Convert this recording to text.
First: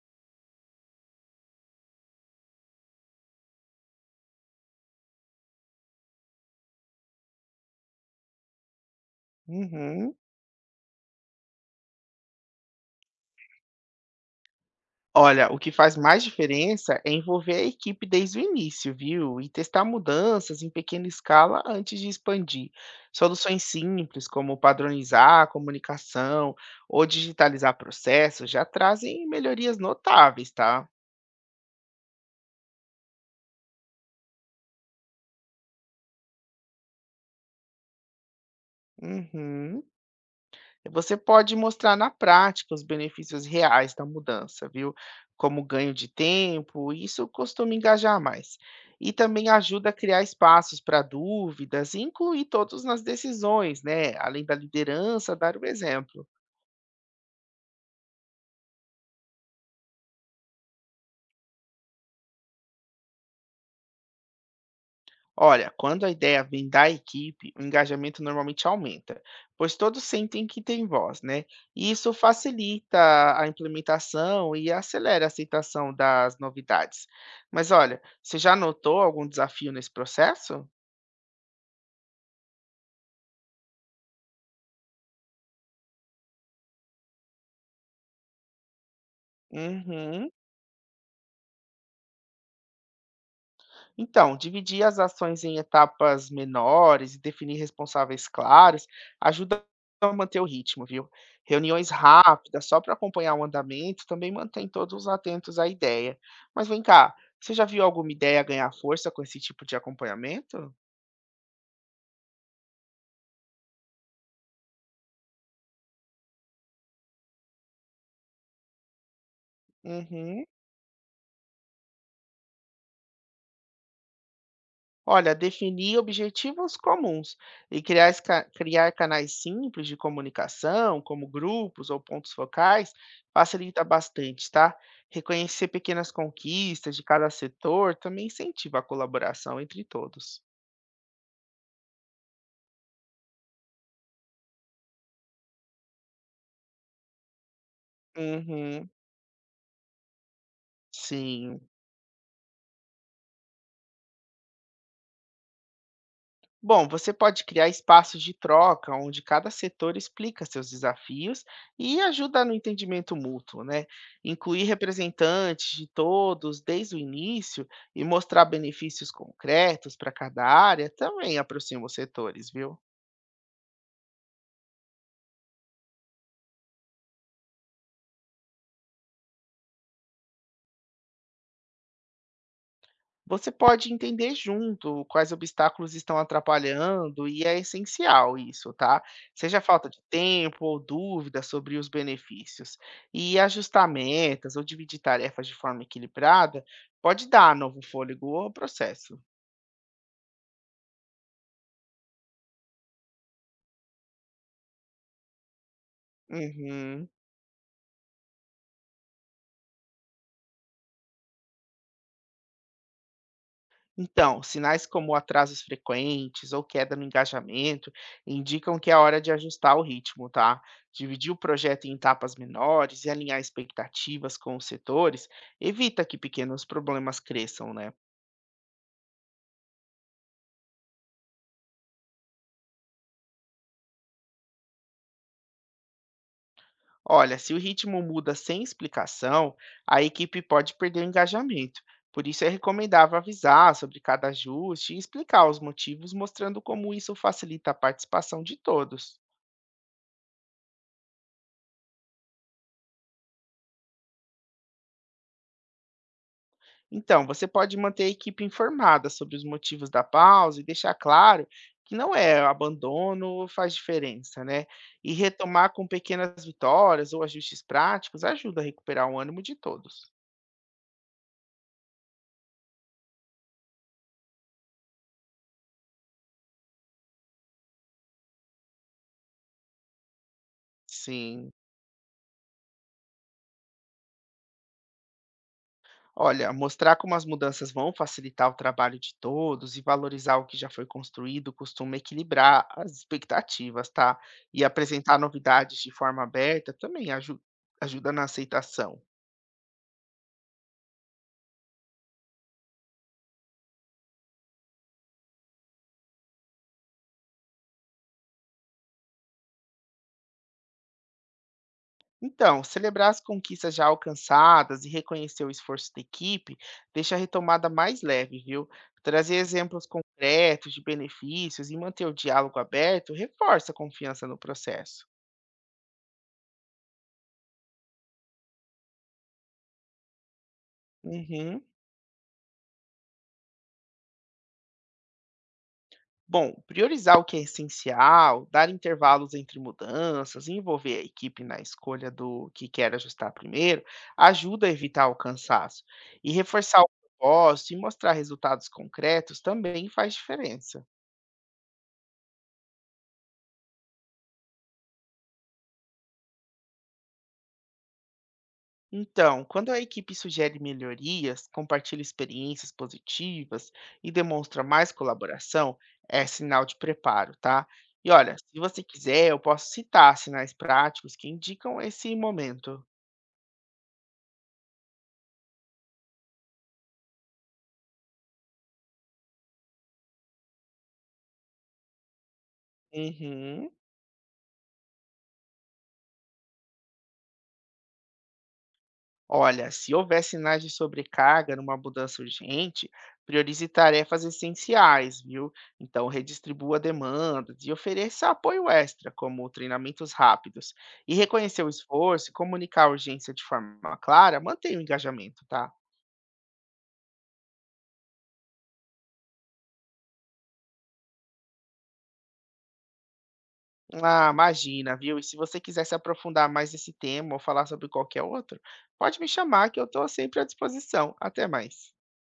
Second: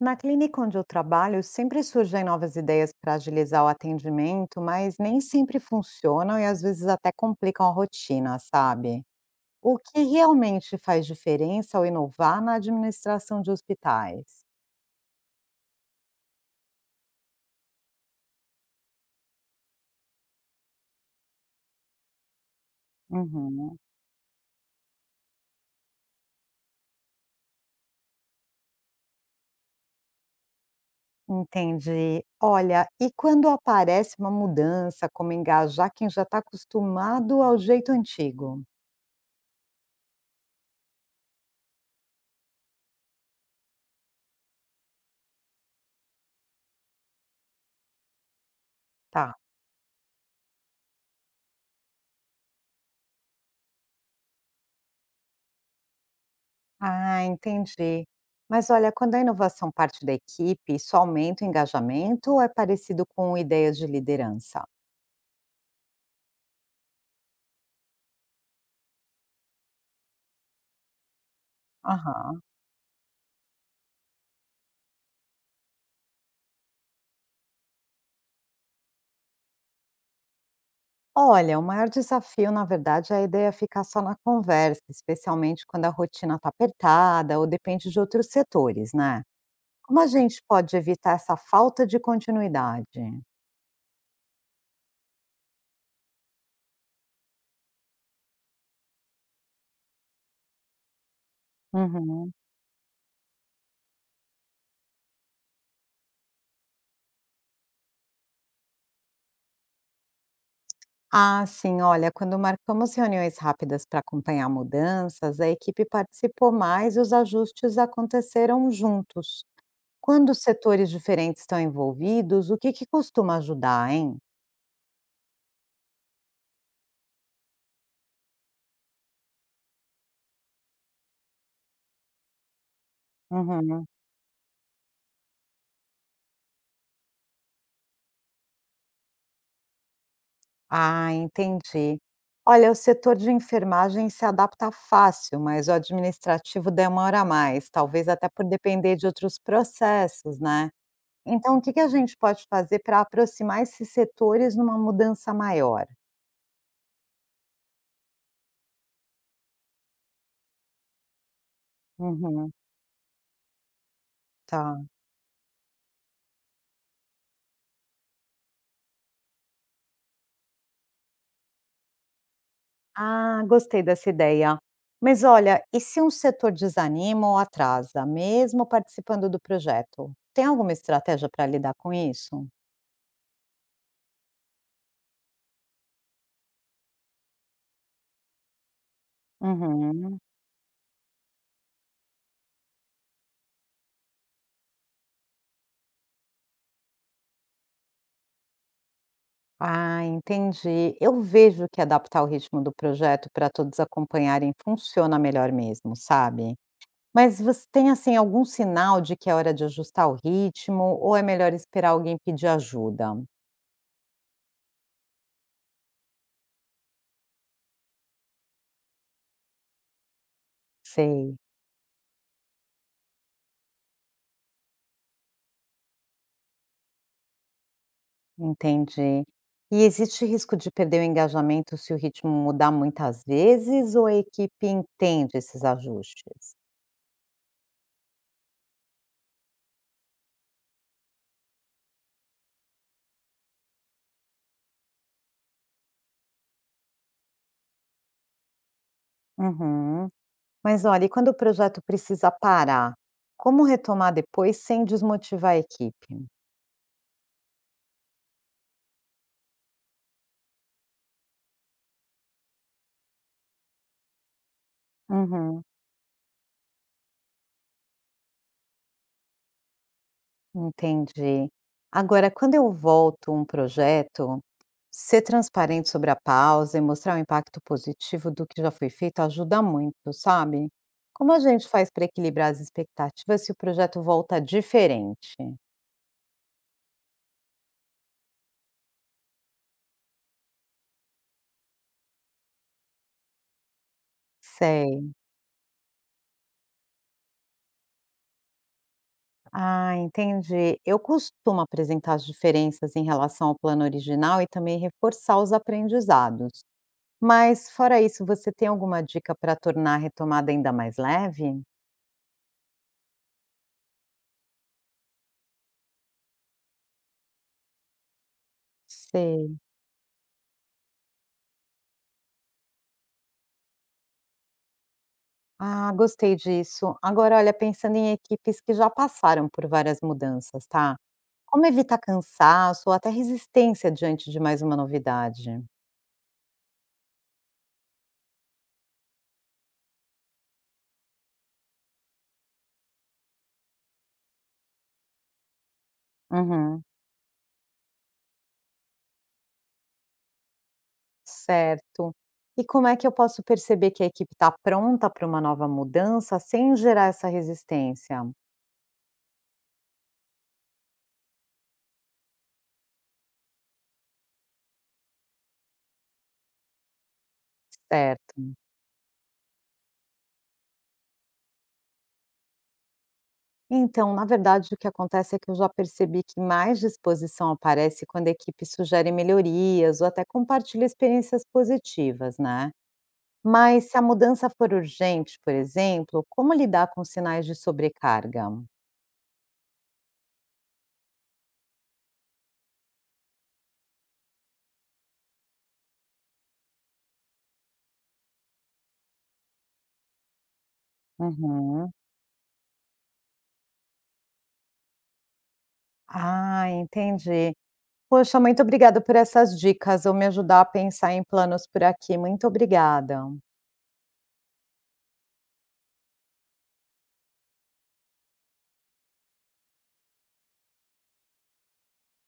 Na clínica onde eu trabalho, sempre surgem novas ideias para agilizar o atendimento, mas nem sempre funcionam e às vezes até complicam a rotina, sabe? O que Uhum. realmente faz diferença ao inovar na administração de hospitais? Olha, o que faz mais diferença é envolver a equipe desde o início, viu? E testar mudanças em pequena escala antes de expandir. Soluções Uhum, simples, como padronizar a comunicação ou digitalizar processos, já trazem melhorias notáveis, tá? entendi. Olha, e quando aparece uma mudança, como engajar quem já está acostumado ao jeito antigo? Uhum. Você pode mostrar na prática os benefícios reais da mudança, viu? Como ganho de tempo, isso costuma engajar mais. E Tá. também ajuda a criar espaços para dúvidas e incluir todos nas decisões, né? Além da liderança, dar o exemplo. Ah, entendi. Mas olha, quando a inovação parte da equipe, isso aumenta o engajamento ou é parecido com ideias de liderança? Olha, quando a ideia vem da equipe, o engajamento normalmente aumenta, pois todos sentem que têm voz, né? E isso Aham. facilita a implementação e acelera a aceitação das novidades. Mas olha, você já notou algum desafio nesse processo? Olha, o maior desafio, na verdade, é a ideia ficar só na conversa, especialmente quando a rotina está apertada ou depende de outros setores, né? Como a Uhum. gente pode evitar essa falta de continuidade? Então, dividir as ações em etapas menores e definir responsáveis claros ajuda a manter o ritmo, viu? Reuniões Uhum. rápidas, só para acompanhar o andamento, também mantém todos atentos à ideia. Mas vem cá, você já viu alguma ideia ganhar força com esse tipo de acompanhamento? Ah, sim, olha, quando marcamos reuniões rápidas para acompanhar mudanças, a equipe participou mais e os ajustes aconteceram juntos. Quando os Uhum. setores diferentes estão envolvidos, o que que costuma ajudar, hein? Olha, definir objetivos comuns e criar canais simples de comunicação, como grupos ou pontos focais, facilita Uhum. bastante, tá? Reconhecer pequenas conquistas de cada setor também incentiva a colaboração entre todos. Ah, entendi. Olha, o setor de enfermagem se adapta fácil, mas o administrativo demora mais, talvez até por Uhum, depender de outros processos, né? Então, sim. o que que a gente pode fazer para aproximar esses setores numa mudança maior? Bom, você pode criar espaços de troca onde cada setor explica seus desafios e ajuda no Uhum, entendimento mútuo, né? Incluir tá. representantes de todos desde o início e mostrar benefícios concretos para cada área também aproxima os setores, viu? Ah, gostei dessa ideia. Mas olha, e se um setor desanima ou atrasa, mesmo participando do projeto? Tem alguma estratégia para lidar com isso? Você pode entender junto quais obstáculos estão atrapalhando, e é essencial isso, tá? Seja falta de Uhum. tempo ou dúvida sobre os benefícios. E ajustar metas ou dividir tarefas de forma equilibrada pode dar novo fôlego ao processo. Ah, entendi. Eu vejo que adaptar o ritmo do projeto para todos acompanharem funciona melhor mesmo, sabe? Uhum. Mas você tem assim algum sinal de que é hora de ajustar o ritmo ou é melhor esperar alguém pedir ajuda? Então, sinais como atrasos frequentes ou queda no engajamento indicam que é hora de ajustar o ritmo, tá? Dividir o Sei. projeto em etapas menores e alinhar expectativas com os setores evita que pequenos problemas cresçam, né? Entendi. E existe risco de perder o engajamento se o ritmo mudar muitas vezes ou a equipe entende esses ajustes? Olha, se o ritmo muda sem explicação, a equipe pode perder o engajamento. Por isso é recomendável avisar sobre cada ajuste e explicar os motivos, mostrando como isso facilita a participação de todos. Uhum. Mas olha, e quando o projeto precisa parar, como retomar depois sem desmotivar a equipe? Então, você pode manter a equipe informada sobre os motivos da pausa e deixar claro que não é abandono ou faz diferença, né? E Uhum. retomar com pequenas vitórias ou ajustes práticos ajuda a recuperar o ânimo de todos. Entendi. Agora, quando eu volto um projeto, ser transparente sobre a pausa e mostrar o impacto positivo do que já foi feito ajuda muito, sabe? Como a Sim. gente faz para equilibrar as expectativas se o projeto volta diferente? Olha, mostrar como as mudanças vão facilitar o trabalho de todos e valorizar o que já foi construído costuma equilibrar as expectativas, tá? E Sei. apresentar novidades de forma aberta também ajuda na aceitação. Ah, entendi. Eu costumo apresentar as diferenças em relação ao plano original e também reforçar os aprendizados. Mas, fora isso, você tem alguma dica para tornar a retomada ainda mais leve? Então, celebrar as conquistas já alcançadas e reconhecer o esforço da equipe deixa a retomada mais leve, viu? Trazer Sei. exemplos concretos de benefícios e manter o diálogo aberto reforça a confiança no processo. Ah, gostei disso. Agora, olha, pensando em equipes que já passaram por várias mudanças, tá? Uhum. Como evitar cansaço ou até resistência diante de mais uma novidade? Bom, priorizar o que é essencial, dar intervalos entre mudanças, envolver a equipe na escolha do que quer ajustar primeiro, ajuda a evitar o cansaço. E reforçar Uhum, o propósito e mostrar resultados concretos também faz diferença. certo. E como é que eu posso perceber que a equipe está pronta para uma nova mudança sem gerar essa resistência? Então, quando a equipe sugere melhorias, compartilha experiências positivas e demonstra mais colaboração, é sinal de preparo, tá? E olha, Certo. se você quiser, eu posso citar sinais práticos que indicam esse momento. Então, na verdade, o que acontece é que eu já percebi que mais disposição aparece quando a equipe sugere melhorias ou até compartilha experiências positivas, né? Uhum. Mas se a mudança for urgente, por exemplo, como lidar com sinais de sobrecarga? Olha, se houver sinais de sobrecarga numa mudança urgente, priorize tarefas essenciais, viu? Então, redistribua demandas e ofereça apoio extra, como treinamentos rápidos. E reconhecer o Uhum. esforço e comunicar a urgência de forma clara, mantém o engajamento, tá? Ah, entendi. Poxa, muito obrigada por essas dicas. Vão me ajudar a pensar em planos por aqui. Muito obrigada. Ah, imagina, viu? E se você quiser se aprofundar mais nesse tema ou falar sobre qualquer outro, pode me chamar que eu estou sempre à disposição. Até mais.